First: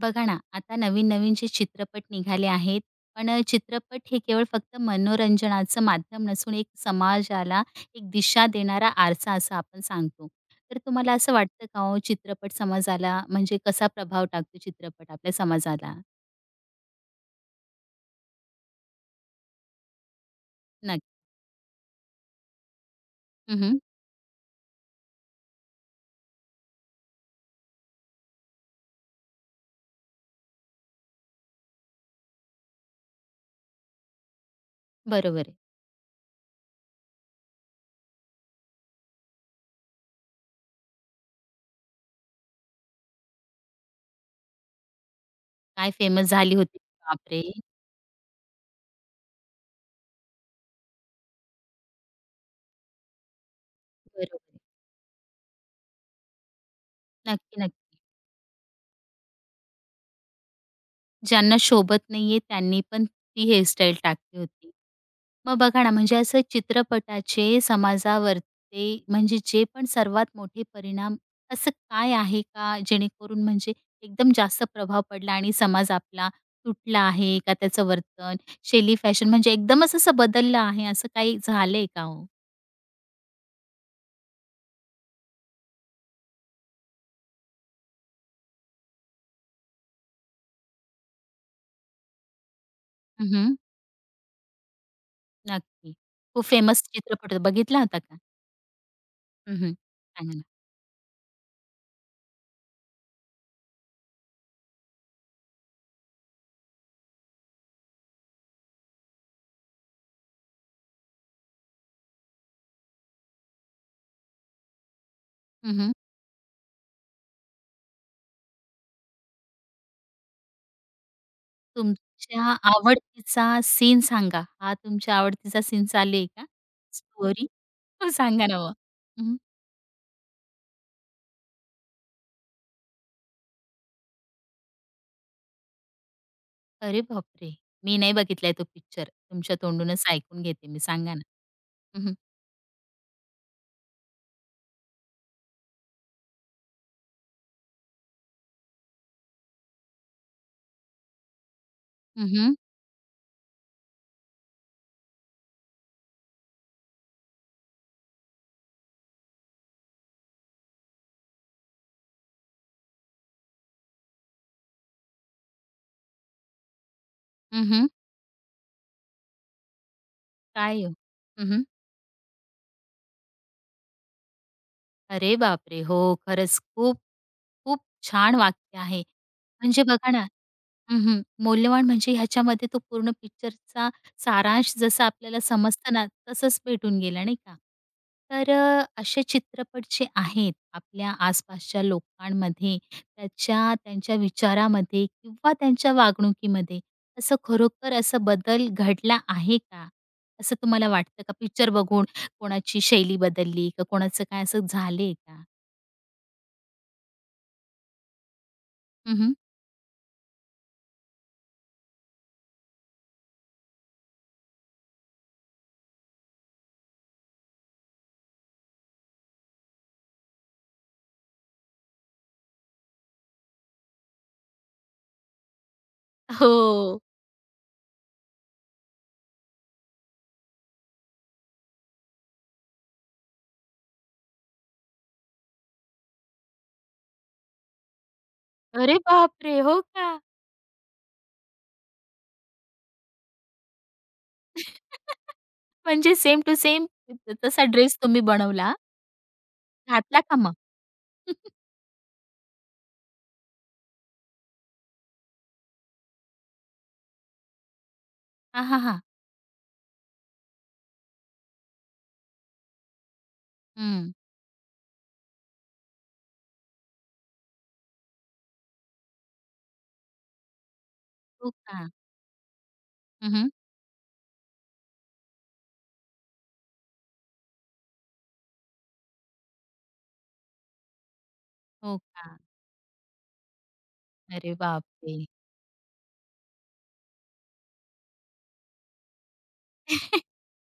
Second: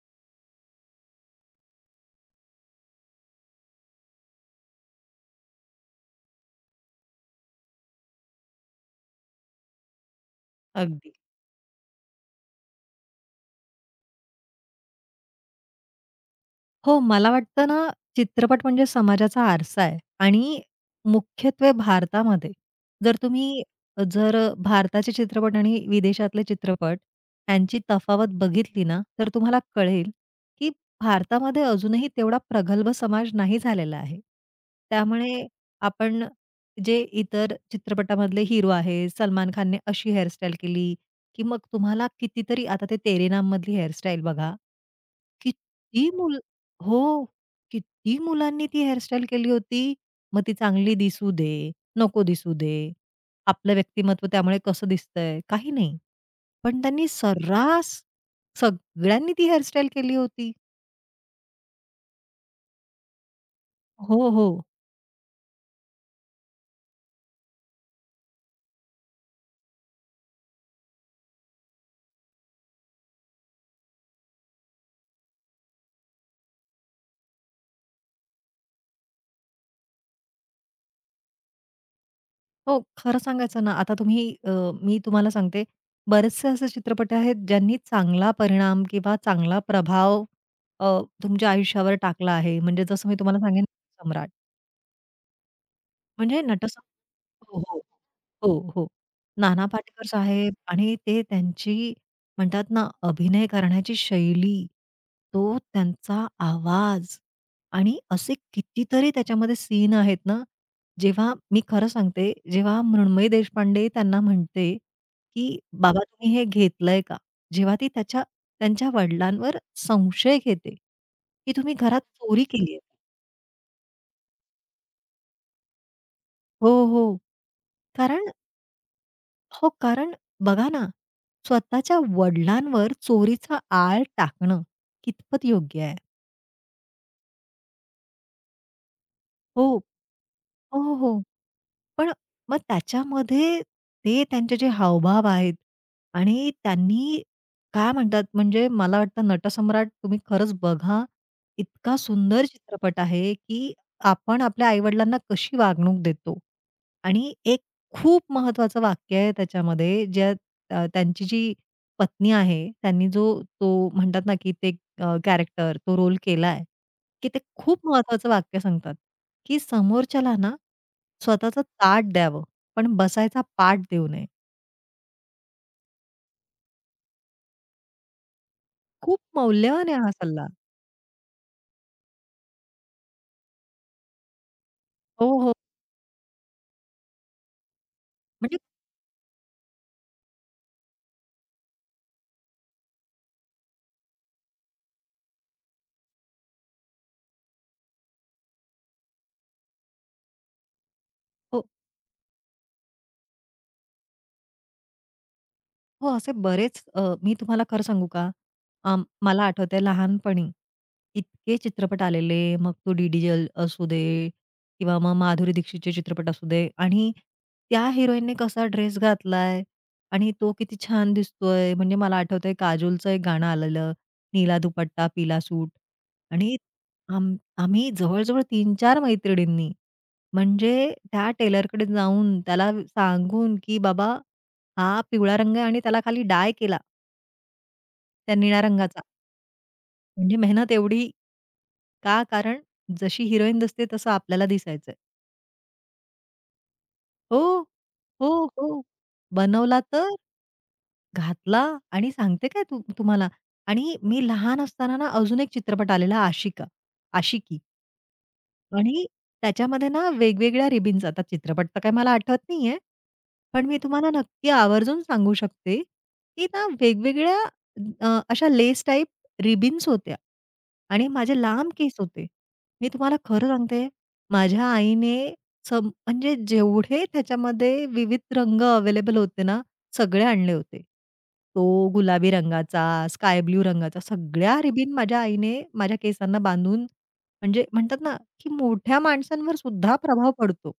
बघा ना, आता नवीन-नवीन जे चित्रपट निघाले आहेत. पण चित्रपट हे केवळ फक्त मनोरंजनाचं माध्यम नसून एक समाजाला एक दिशा देणारा आरसा असं आपण सांगतो. तर अगदी. तुम्हाला असं वाटतं का हो चित्रपट समाजाला म्हणजे कसा प्रभाव टाकतो चित्रपट आपल्या समाजाला? हो, मला वाटतं ना, चित्रपट म्हणजे समाजाचा आरसा आहे आणि नक्की. मुख्यत्वे भारतामध्ये जर तुम्ही हं, जर अ, भारताचे चित्रपट आणि विदेशातले चित्रपट यांची तफावत बघितली ना, तर तुम्हाला कळेल, की भारतामध्ये अजूनही तेवढा प्रगल्भ समाज नाही झालेला आहे. त्यामुळे बरोबर आहे. आपण जे इतर चित्रपटामधले हिरो आहेत, सलमान खानने अशी हेअरस्टाईल केली, की मग तुम्हाला कितीतरी आता ते तेरे नाममधली हेअरस्टाईल बघा. काय किती फेमस मुल झाली होती. हो, बापरे! किती मुलांनी ती हेअरस्टाईल केली होती. मग ती चांगली दिसू दे, नको दिसू दे, आपलं व्यक्तिमत्व बरोबर त्यामुळे आहे. कसं दिसतंय, काही नाही. पण त्यांनी नक्की, सर्रास नक्की. सगळ्यांनी ती हेअरस्टाईल केली होती. ज्यांना शोभत नाहीये त्यांनी पण ती हेअरस्टाईल हो, टाकली हो. होती. मग बघा ना, म्हणजे असं चित्रपटाचे समाजावरती म्हणजे जे पण सर्वात मोठे परिणाम असं काय आहे का जेणेकरून म्हणजे एकदम जास्त प्रभाव पडला आणि समाज आपला तुटला आहे का त्याचं वर्तन, शैली, फॅशन म्हणजे एकदमच असं बदललं आहे असं काही झालंय का हो? हो, खरं सांगायचं ना, मी तुम्हाला सांगते, बरेचसे असे चित्रपट आहेत, ज्यांनी चांगला परिणाम किंवा चांगला प्रभाव अ, तुमच्या आयुष्यावर टाकला आहे. म्हणजे जसं मी तुम्हाला हं, सांगेन, 'सम्राट' नक्की. म्हणजे खूप फेमस नटसम्राट. चित्रपट होता, हो, बघितला हो. होता का? हो, हो. नाना हं, पाटेकर सांगा ना. साहेब आणि ते त्यांची म्हणतात ना, अभिनय करण्याची शैली, तो त्यांचा आवाज आणि असे कितीतरी त्याच्यामध्ये सीन आहेत ना, जेव्हा मी खरं सांगते, जेव्हा मृण्मयी देशपांडे त्यांना म्हणते, की "बाबा तुम्ही हे घेतलंय का?" जेव्हा ती त्यांच्या वडिलांवर संशय घेते, की "तुम्ही घरात चोरी तुमच्या केली आहे." आवडतीचा सीन सांगा. हा तुमच्या आवडतीचा सीन चालेल का? हो, हो. स्टोरी? हो, कारण सांगा ना मग. हं. हो, कारण बघा ना, स्वतःच्या वडिलांवर चोरीचा आळ टाकणं कितपत योग्य आहे? अरे बापरे! मी नाही बघितलाय तो पिक्चर. तुमच्या हो. तोंडूनच ऐकून घेते हो, मी. हो, सांगा हो. ना. हं, पण हं. मग त्याच्यामध्ये ते त्यांचे जे हावभाव आहेत आणि त्यांनी काय म्हणतात, म्हणजे मला वाटतं नटसम्राट तुम्ही खरंच बघा. इतका हं, सुंदर हं. चित्रपट आहे, की आपण आपल्या आई कशी वागणूक देतो आणि एक खूप महत्त्वाचं वाक्य आहे त्याच्यामध्ये, ज्यात त्यांची जी पत्नी आहे, त्यांनी जो तो म्हणतात ना, की ते कॅरेक्टर, तो रोल केलाय, की ते हं, खूप हं. महत्त्वाचं वाक्य सांगतात, की समोरच्याला ना काय हो? हं, स्वतःचं हं. ताट द्यावं, पण बसायचा पाठ देऊ नये. अरे बापरे! हो, खरंच खूप खूप छान वाक्य आहे. खूप म्हणजे मौल्यवान आहे हा बघा ना सल्ला. हं, हं. मौल्यवान म्हणजे ह्याच्यामध्ये तो पूर्ण पिक्चरचा सारांश जसा हो, आपल्याला हो. समजतं ना, तसंच भेटून गेला नाही का? तर म्हणजे असे चित्रपट जे आहेत आपल्या आसपासच्या लोकांमध्ये, त्याच्या त्यांच्या विचारामध्ये किंवा त्यांच्या वागणुकीमध्ये असं खरोखर असा बदल घडला आहे का? असं तुम्हाला वाटतं का हो. पिक्चर बघून कोणाची शैली बदलली का कोणाचं काय असं झालंय का? हो, मी तुम्हाला खरं सांगू का? अ, हं, मला आठवतंय लहानपणी इतके चित्रपट आलेले, मग तो डी-डी जल असू दे किंवा मग माधुरी दीक्षितचे चित्रपट असू दे आणि त्या हिरोईनने कसा ड्रेस घातलाय आणि तो किती छान दिसतोय. म्हणजे मला आठवतंय काजोलचं एक गाणं आलेलं, "नीला दुपट्टा पीला सूट" आणि हो. आम आम्ही जवळ-जवळ 3 मैत्रिणींनी म्हणजे त्या टेलरकडे जाऊन त्याला सांगून, की "बाबा" हा पिवळा रंग आहे आणि त्याला खाली डाय केला त्या निळ्या अरे रंगाचा. बापरे! हो का? म्हणजे मेहनत एवढी का? कारण जशी हिरोईन दिसते तसं आपल्याला दिसायचंय. म्हणजे सेम टू सेम त हो, तसा ड्रेस तुम्ही हो, हो. बनवला, बनवला तर? घातला का मग? घातला आणि सांगते काय तू तुम्हाला. आणि मी लहान असताना ना अजून एक चित्रपट आलेला आशिकी. हां, हां, हां. आणि त्याच्यामध्ये ना वेगवेगळ्या रिबीन्स आता चित्रपट तर काही मला आठवत नाहीये. पण मी तुम्हाला हं. नक्की आवर्जून सांगू शकते, की ना वेगवेगळ्या अशा लेस टाइप रिबीन्स होत्या आणि माझे हो लांब का? केस होते. मी तुम्हाला खरं हं, सांगते, माझ्या आईने म्हणजे जेवढे त्याच्यामध्ये विविध रंग अवेलेबल होते ना, सगळे आणले होते. तो हो गुलाबी का? रंगाचा, स्काय ब्लू रंगाचा सगळ्या अरे रिबीन बापरे! माझ्या आईने माझ्या केसांना बांधून म्हणजे म्हणतात ना, की मोठ्या माणसांवर सुद्धा प्रभाव पडतो.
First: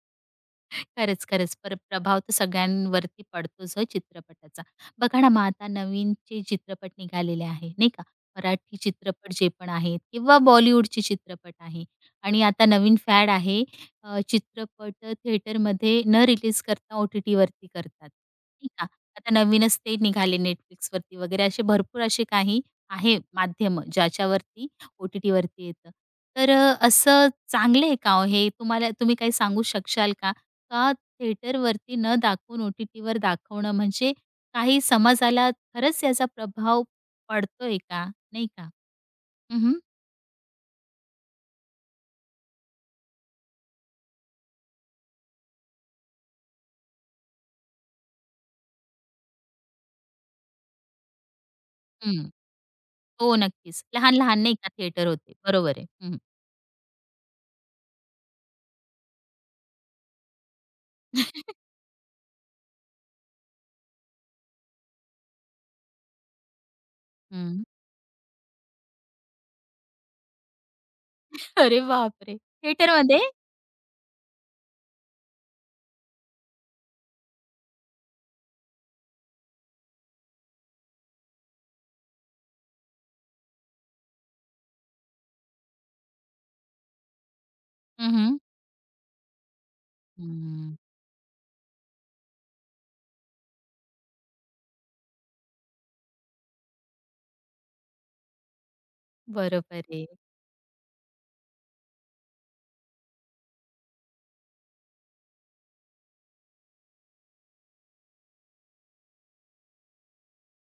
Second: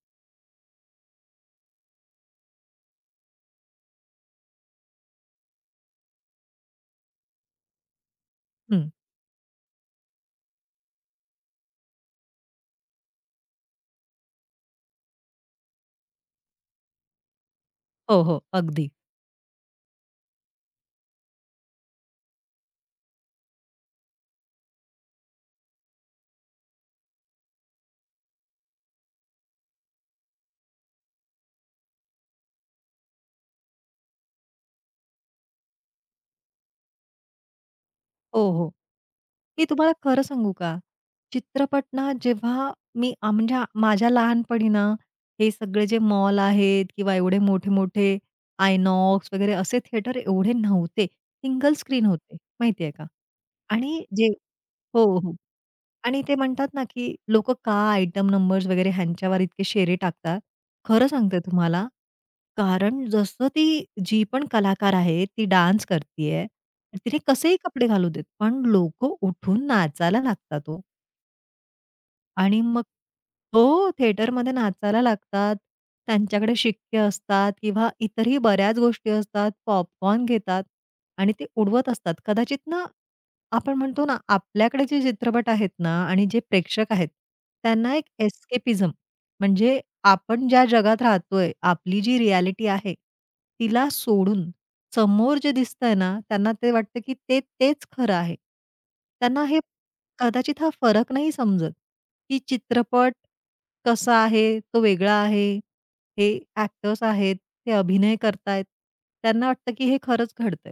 खरंच, खरंच. पर प्रभाव तर सगळ्यांवरती पडतोच हो चित्रपटाचा. बघा ना, मग आता नवीन जे चित्रपट निघालेले आहे, नाही का? मराठी हं. चित्रपट जे पण आहेत किंवा बॉलिवूडचे चित्रपट आहे आणि आता नवीन फॅड आहे चित्रपट थिएटरमध्ये न रिलीज करता ओ-टी-टीवरती करतात, हो, हो. नाही का? अगदी. आता नवीनच ते निघाले Netflixवरती वगैरे असे भरपूर असे काही आहे माध्यमं ज्याच्यावरती ओ-टी-टीवरती येतं. तर असं चांगलं आहे का हो हे? तुम्हाला तुम्ही काही सांगू शकशाल का? का थिएटरवरती न दाखवून ओ-टी-टीवर दाखवणं म्हणजे काही समाजाला खरंच याचा प्रभाव पडतोय का? हो, नाही का? हो. हं, की हं. तुम्हाला खरं सांगू का? चित्रपट ना जेव्हा मी आ, म्हणजे आ- माझ्या लहानपणी ना, हे सगळे जे मॉल आहेत किंवा एवढे मोठे-मोठे आयनॉक्स वगैरे असे थिएटर एवढे नव्हते. सिंगल स्क्रीन होते, माहिती आहे का? हो, नक्कीच. आणि जे लहान-लहान नाही का हो, थिएटर होते. हो. बरोबर आहे. हं, आणि ते म्हणतात ना, की लोकं का आयटम नंबर्स वगैरे ह्यांच्यावर इतके शेरे टाकतात? खरं सांगते हं. तुम्हाला, कारण जसं ती जी पण कलाकार आहे, ती डान्स करतीये, तिने कसेही कपडे घालू देत, पण लोकं उठून नाचायला लागतात ओ. अरे बापरे! आणि मग थिएटरमध्ये? हो, थिएटरमध्ये नाचायला लागतात. त्यांच्याकडे शिक्के असतात किंवा इतरही बऱ्याच गोष्टी असतात. पॉपकॉर्न घेतात आणि ते उडवत असतात. कदाचित ना, आपण म्हणतो ना, आपल्याकडे जे चित्रपट आहेत ना आणि जे प्रेक्षक आहेत, त्यांना एक हं, हं. एस्केपिझम म्हणजे आपण ज्या हं. जगात राहतोय, आपली जी रिॲलिटी आहे, तिला सोडून समोर जे दिसतंय ना, त्यांना ते वाटतं की ते तेच खरं आहे. त्यांना हे बरोबर आहे. कदाचित हा फरक नाही समजत. की चित्रपट कसा आहे, तो वेगळा आहे. हे एक्टर्स आहेत, ते अभिनय करतायत. त्यांना वाटतं की हे खरंच घडतंय.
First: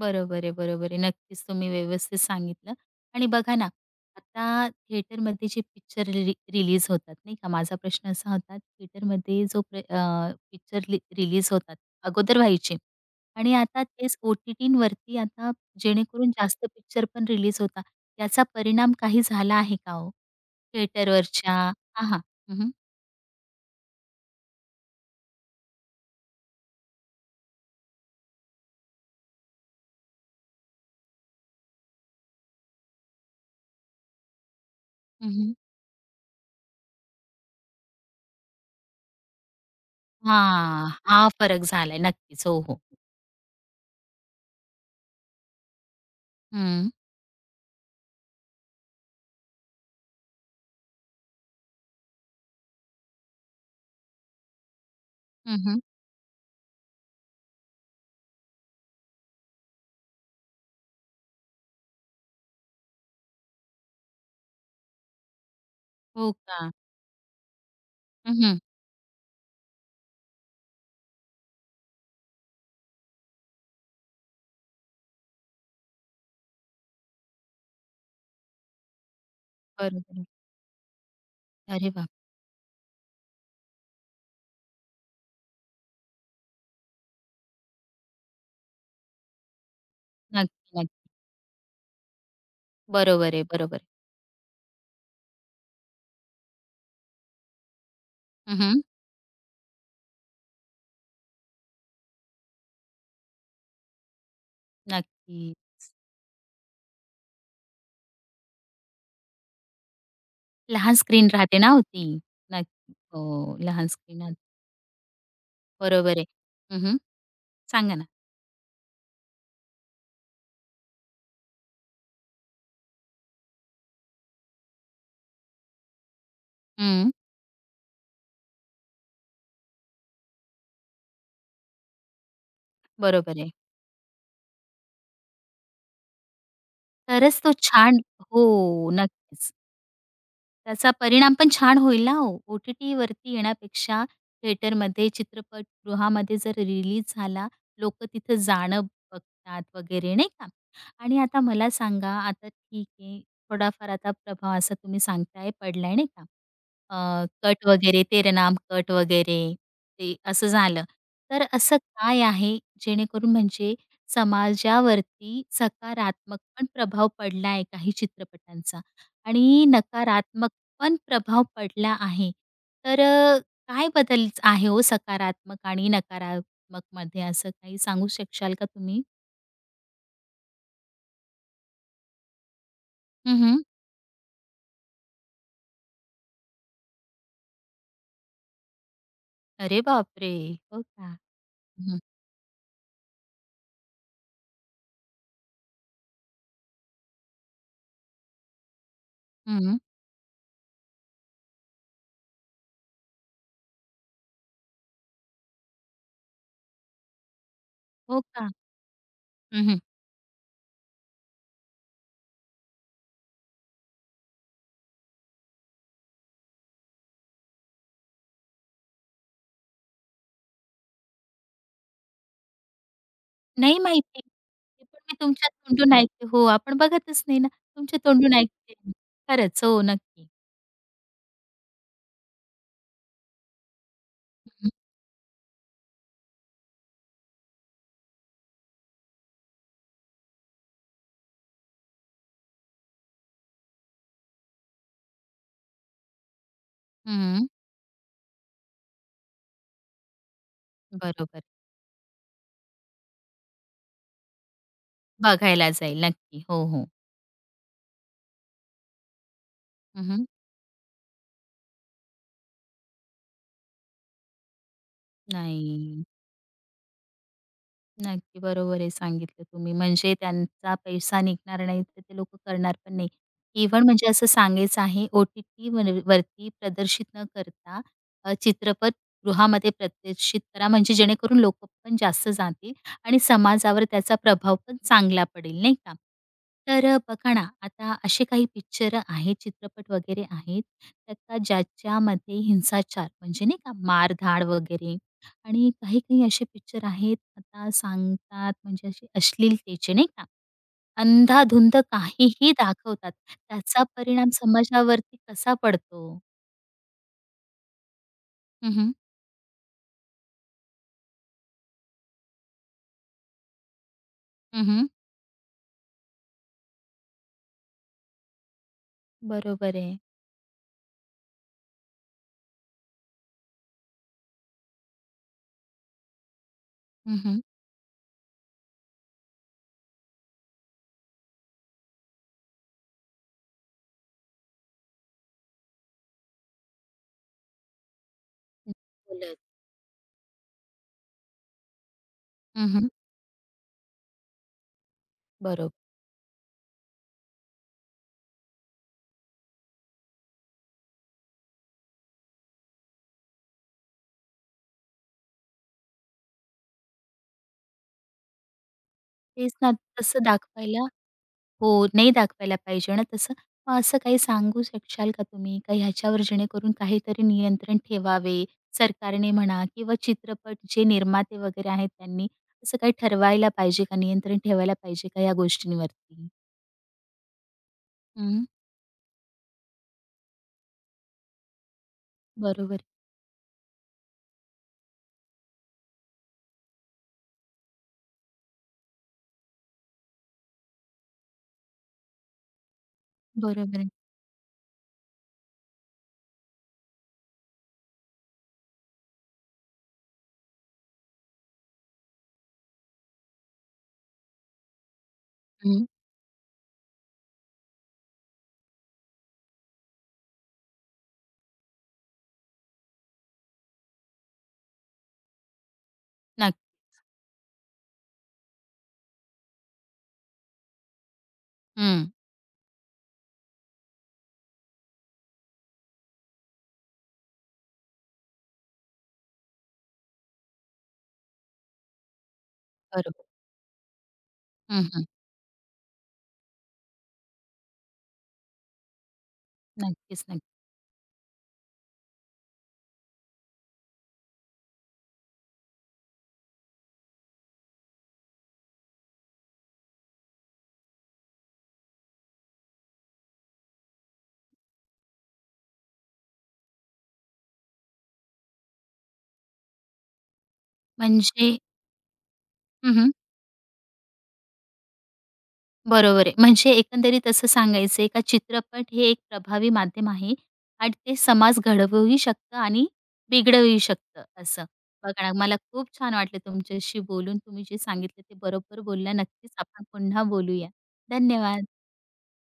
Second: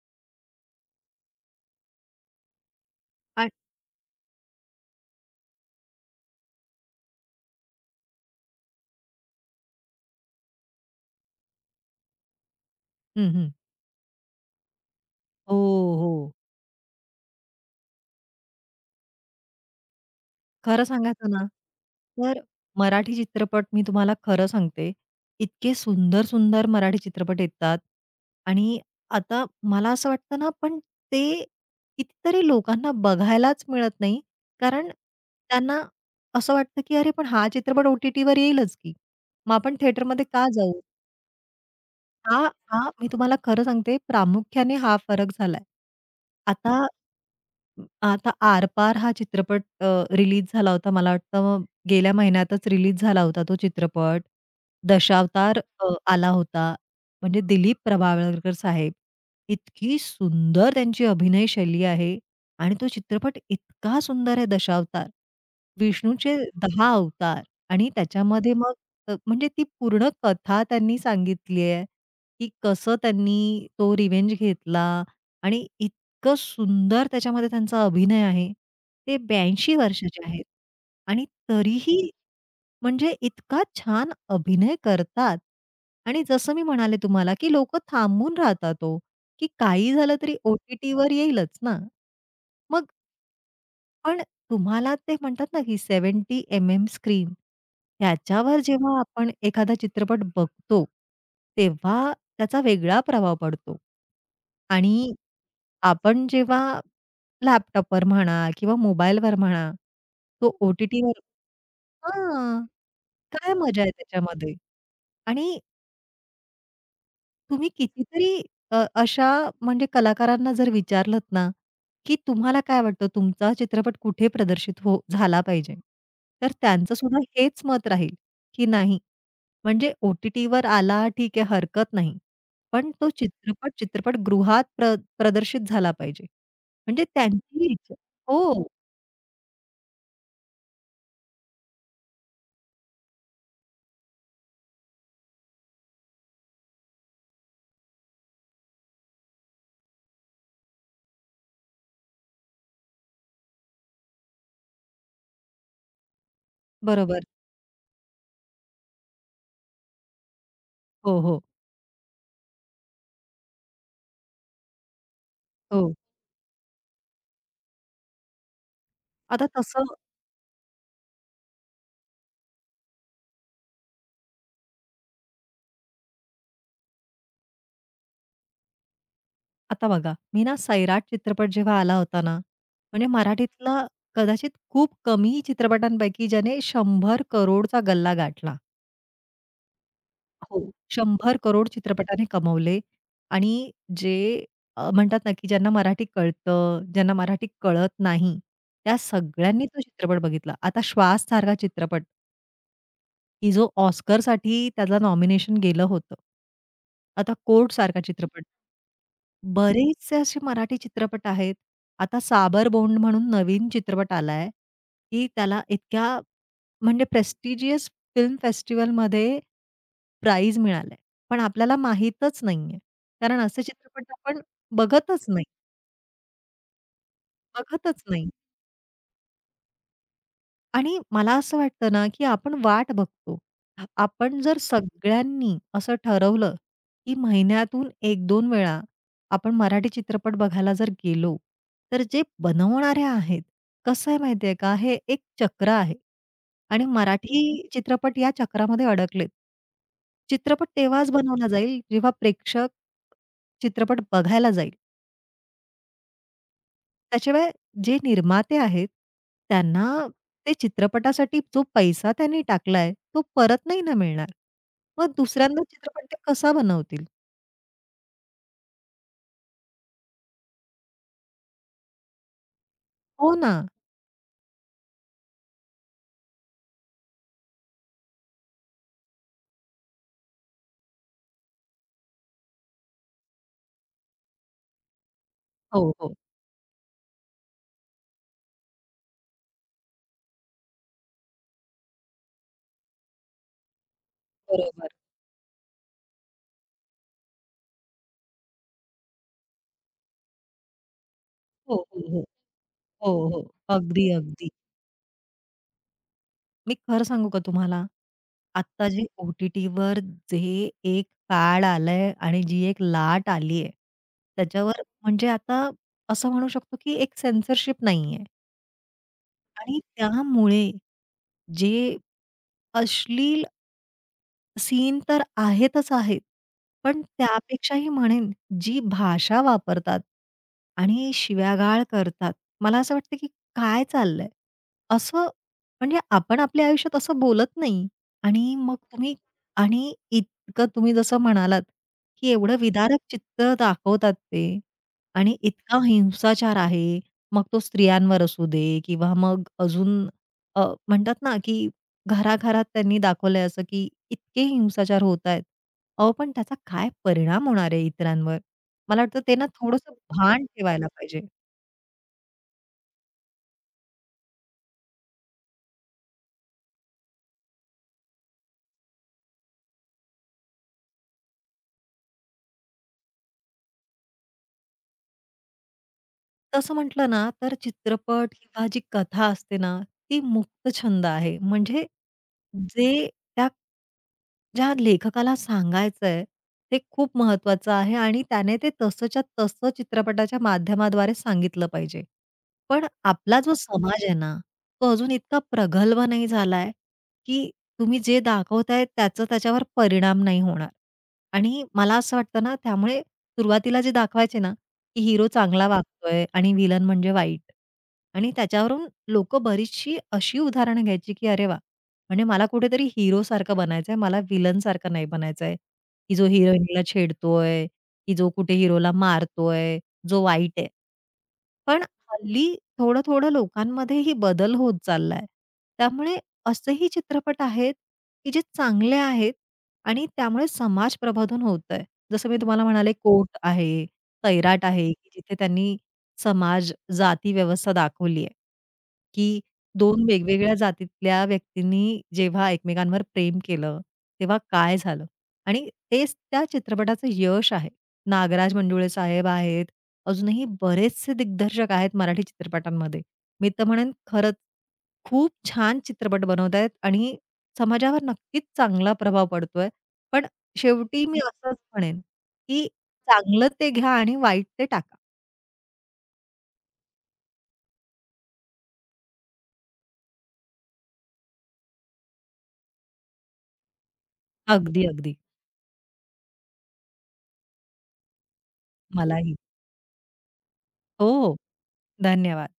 बरोबर आहे, बरोबर आहे. नक्कीच तुम्ही व्यवस्थित सांगितलं आणि आणि बघा ना, आता थिएटरमध्ये जे पिक्चर रिलीज होतात नाही का, माझा प्रश्न असा होता थिएटरमध्ये पिक्चर रिलीज होतात, अगोदर व्हायचे हं, हं. आणि आता तेच ओ-टी-टींवरती आता हो, जेणेकरून हो. जास्त पिक्चर पण रिलीज होतात. याचा परिणाम काही झाला आहे का हो? खरं सांगायचं ना, थिएटरवरच्या हां, हां. तर हं. मराठी चित्रपट मी तुम्हाला खरं सांगते, इतके सुंदर-सुंदर मराठी चित्रपट येतात आणि आता मला असं वाटतं ना, पण ते कितीतरी लोकांना बघायलाच मिळत नाही. कारण हं, हं. त्यांना असं वाटतं, की "अरे, पण हा चित्रपट ओ-टी-टीवर येईलच की, मग आपण थिएटरमध्ये का जाऊ?" हां, हा फरक झालाय. हा, नक्कीच. हो, हो. हां. मी तुम्हाला खरं सांगते प्रामुख्याने हा फरक झालाय. आता हं. आता आरपार हा चित्रपट रिलीज झाला होता. मला वाटतं गेल्या महिन्यातच रिलीज झाला होता तो चित्रपट. हं, दशावतार हं. अ, आला होता. म्हणजे दिलीप प्रभावळकर साहेब. इतकी सुंदर त्यांची अभिनय शैली आहे आणि तो चित्रपट इतका सुंदर आहे दशावतार. हो विष्णूचे का? 10 अवतार आणि हं, त्याच्यामध्ये हं. मग अ, म्हणजे ती पूर्ण कथा त्यांनी सांगितली आहे. की कसं त्यांनी तो रिव्हेंज घेतला आणि इतकं सुंदर त्याच्यामध्ये त्यांचा अभिनय आहे. ते 82 वर्षाचे बरोबर. आहेत आणि अरे तरीही वाह! म्हणजे इतका छान अभिनय करतात आणि जसं मी म्हणाले तुम्हाला, की लोक थांबून राहतात ओ, की काही झालं तरी नक्की, ओ-टी-टीवर नक्की. येईलच ना. मग बरोबर आहे, बरोबर आहे. पण तुम्हाला ते म्हणतात ना, की 70 एम-एम स्क्रीन हं, त्याच्यावर हं. जेव्हा आपण एखादा चित्रपट बघतो, तेव्हा त्याचा वेगळा प्रभाव पडतो. आणि आपण जेव्हा लॅपटॉपवर म्हणा किंवा मोबाईलवर म्हणा, तो लहान ओ-टी-टीवर स्क्रीन राहते ना हो नक्की. हां. काय हो, मजा लहान आहे स्क्रीन त्याच्यामध्ये. आणि बरोबर आहे. हं, तुम्ही सांगा ना. कितीतरी अ, अशा म्हणजे कलाकारांना जर विचारलत ना, की तुम्हाला काय वाटतं तुमचा चित्रपट कुठे प्रदर्शित झाला पाहिजे? तर त्यांचं हं, सुद्धा हेच मत राहील, की नाही म्हणजे ओ-टी-टीवर आला ठीक आहे, हरकत नाही. पण तो बरोबर आहे. चित्रपट चित्रपटगृहात प्रदर्शित झाला पाहिजे. म्हणजे तरच तो त्यांची इच्छा छान हो, हो, नक्कीच. त्याचा परिणाम पण छान होईल ना हो. ओ-टी-टीवरती येण्यापेक्षा थिएटरमध्ये, चित्रपटगृहामध्ये जर रिलीज झाला, लोकं तिथं जाणं बघतात वगैरे नाही का? आणि आता मला सांगा, आता ठीक आहे, थोडाफार आता प्रभाव असा तुम्ही सांगताय पडलाय नाही का? बरोबर. कट वगैरे, तेरे नाम कट वगैरे, ते असं झालं. हो, हो, तर असं काय आहे जेणेकरून म्हणजे समाजावरती हो. सकारात्मक पण प्रभाव पडला आहे काही चित्रपटांचा आता आणि तसं नकारात्मक पण प्रभाव पडला आहे. तर काय बदल आहे हो सकारात्मक आणि नकारात्मकमध्ये असं काही सांगू शकशाल का तुम्ही? आता बघा, मी ना सैराट चित्रपट जेव्हा आला होता ना, म्हणजे हं, मराठीतला कदाचित खूप कमी चित्रपटांपैकी ज्याने 100 करोडचा गल्ला गाठला. अरे बापरे! हो. हो का? 100 करोड हं, हं. चित्रपटाने कमवले. आणि जे म्हणतात ना, की ज्यांना मराठी कळतं, ज्यांना मराठी कळत नाही, त्या सगळ्यांनी तो चित्रपट बघितला. आता श्वास सारखा चित्रपट, की जो ऑस्करसाठी त्याला नॉमिनेशन गेलं होतं. आता कोर्ट सारखा हो चित्रपट, का? बरेचसे असे मराठी चित्रपट आहेत. आता साबरबोंड म्हणून नवीन चित्रपट आलाय, की त्याला इतक्या म्हणजे प्रेस्टिजियस फिल्म फेस्टिव्हलमध्ये प्राईज मिळालंय. पण आपल्याला माहीतच नाहीये. कारण असे नाही चित्रपट माहिती. आपण ते पण मी बघतच नाही, तुमच्या तोंडून ऐकते. हो, आपण बघतच नाही ना. तुमच्या बघतच नाही. तोंडून ऐकते मी. खरंच. हो, नक्की. आणि मला असं वाटतं ना, की आपण वाट बघतो. आपण जर हं, सगळ्यांनी असं ठरवलं, की महिन्यातून एक दोन वेळा आपण मराठी चित्रपट बघायला जर गेलो, तर जे बनवणारे आहेत, कसं आहे माहिती आहे का, हे एक चक्र आहे आणि हं. मराठी चित्रपट या चक्रामध्ये अडकलेत. चित्रपट तेव्हाच बरोबर. बनवला जाईल, जेव्हा प्रेक्षक चित्रपट बघायला जाईल. बघायला जाईल. नक्की. हो, हो. त्याशिवाय जे निर्माते आहेत, त्यांना हं, हं. ते चित्रपटासाठी जो पैसा त्यांनी टाकलाय, तो परत नाही ना मिळणार. मग दुसऱ्यांदा चित्रपट नाही. ते कसा बनवतील? नक्की. बरोबर आहे सांगितलं तुम्ही. म्हणजे त्यांचा पैसा निघणार नाही, तर ते लोकं करणार पण नाही. हो ना. इव्हन म्हणजे असं सांगायचं आहे, ओ-टी-टी वरती प्रदर्शित न करता चित्रपटगृहामध्ये प्रदर्शित करा, म्हणजे जेणेकरून लोकं पण जास्त जातील आणि समाजावर त्याचा प्रभाव पण चांगला पडेल, नाही हो, का? हो. तर बघा ना, आता असे काही पिक्चर आहेत, चित्रपट वगैरे आहेत, तर का ज्याच्यामध्ये हिंसाचार म्हणजे नाही का मारधाड बरोबर. वगैरे आणि काही-काही असे पिक्चर आहेत, आता सांगतात म्हणजे असे अश्लीलतेचे नाही का? हो, अंधाधुंद हो, हो. काहीही हो, दाखवतात. हो. त्याचा अगदी, परिणाम अगदी. समाजावरती कसा पडतो? मी खरं सांगू का तुम्हाला? हं, आत्ता हं. जे ओ-टी-टीवर जे एक काळ आलंय आणि जी एक लाट आली आहे, हं, त्याच्यावर हं. म्हणजे आता असं म्हणू शकतो की एक सेन्सरशिप नाहीये बरोबर आणि आहे. त्यामुळे जे अश्लील सीन तर आहेतच आहेत. पण हं, हं. त्यापेक्षाही म्हणेन जी भाषा वापरतात आणि शिव्यागाळ करतात. मला असं वाटतं, की काय चाललंय? असं म्हणजे आपण आपल्या आयुष्यात असं बोलत नाही आणि मग तुम्ही बोलत. आणि इतकं तुम्ही जसं म्हणालात, की एवढं हं, हं. विदारक चित्र दाखवतात ते आणि इतका बरोबर. हिंसाचार आहे. मग तो स्त्रियांवर असू दे किंवा मग अजून अ, म्हणतात ना, की घराघरात त्यांनी दाखवलंय असं, की इतके हिंसाचार होत आहेत. अहो, पण त्याचा काय परिणाम होणार आहे इतरांवर? मला वाटतं ते ना तेच ना, थोडंसं तसं भान दाखवायला ठेवायला पाहिजे. हो, नाही दाखवायला पाहिजे ना तसं. मग असं काही सांगू शकशाल का तुम्ही? का ह्याच्यावर जेणेकरून काहीतरी नियंत्रण ठेवावे, सरकारने म्हणा किंवा चित्रपट जे निर्माते वगैरे आहेत त्यांनी, असं काही ठरवायला पाहिजे का? नियंत्रण ठेवायला पाहिजे का या गोष्टींवरती? तसं म्हटलं ना, तर चित्रपट हं, किंवा जी कथा असते ना, ती मुक्त छंद आहे. म्हणजे बरोबर, आहे, जे त्या ज्या लेखकाला सांगायचंय, ते खूप महत्वाचं आहे आणि त्याने ते तसंच्या तसं चित्रपटाच्या माध्यमाद्वारे सांगितलं पाहिजे. पण आपला जो बरोबर आहे. समाज आहे ना, तो अजून इतका प्रगल्भ नाही झालाय, की तुम्ही जे दाखवताय त्याचा त्याच्यावर परिणाम नाही होणार. आणि मला असं वाटतं ना, त्यामुळे सुरुवातीला जे दाखवायचे ना, की हिरो चांगला हं, वागतोय आणि व्हिलन म्हणजे वाईट. आणि त्याच्यावरून लोकं बरीचशी अशी उदाहरणं घ्यायची, की अरे वाह! म्हणजे मला कुठेतरी हिरोसारखं बनायचंय, मला व्हिलनसारखं नाही बनायचंय, की जो नक्क हिरोईनला छेडतोय, की जो कुठे हिरोला मारतोय, जो वाईट आहे. पण हं, हल्ली थोडं-थोडं लोकांमध्येही बदल होत चाललाय. त्यामुळे असेही चित्रपट आहेत, की जे चांगले आहेत आणि त्यामुळे समाज प्रबोधन होतंय. जसं मी तुम्हाला म्हणाले, बरोबर. कोट आहे. सैराट हं, आहे, हं. की जिथे त्यांनी समाज, जाती व्यवस्था दाखवली आहे. की 2 नक्कीच, वेगवेगळ्या नक्की. जातीतल्या व्यक्तींनी जेव्हा एकमेकांवर प्रेम केलं, तेव्हा काय झालं? आणि तेच त्या चित्रपटाचं यश आहे. नागराज मंडुळे साहेब आहेत. अजूनही बरेचसे दिग्दर्शक आहेत मराठी चित्रपटांमध्ये. मी तर म्हणेन खरंच खूप छान चित्रपट बनवतायत आणि समाजावर नक्कीच चांगला प्रभाव पडतोय. पण शेवटी मी म्हणजे असंच म्हणेन, की हं, हं. चांगलं ते घ्या आणि वाईट ते टाका. बरोबर आहे. म्हणजे एकंदरीत असं सांगायचं आहे का चित्रपट हे एक प्रभावी माध्यम आहे आणि ते समाज घडवूही शकतं आणि बिघडवूही शकतं असं. अगदी, अगदी. बघा ना, मला खूप छान वाटलं तुमच्याशी बोलून. तुम्ही जे सांगितलं ते बरोबर बोलल्या. मलाही. नक्कीच आपण पुन्हा बोलूया. हो, हो. धन्यवाद. धन्यवाद.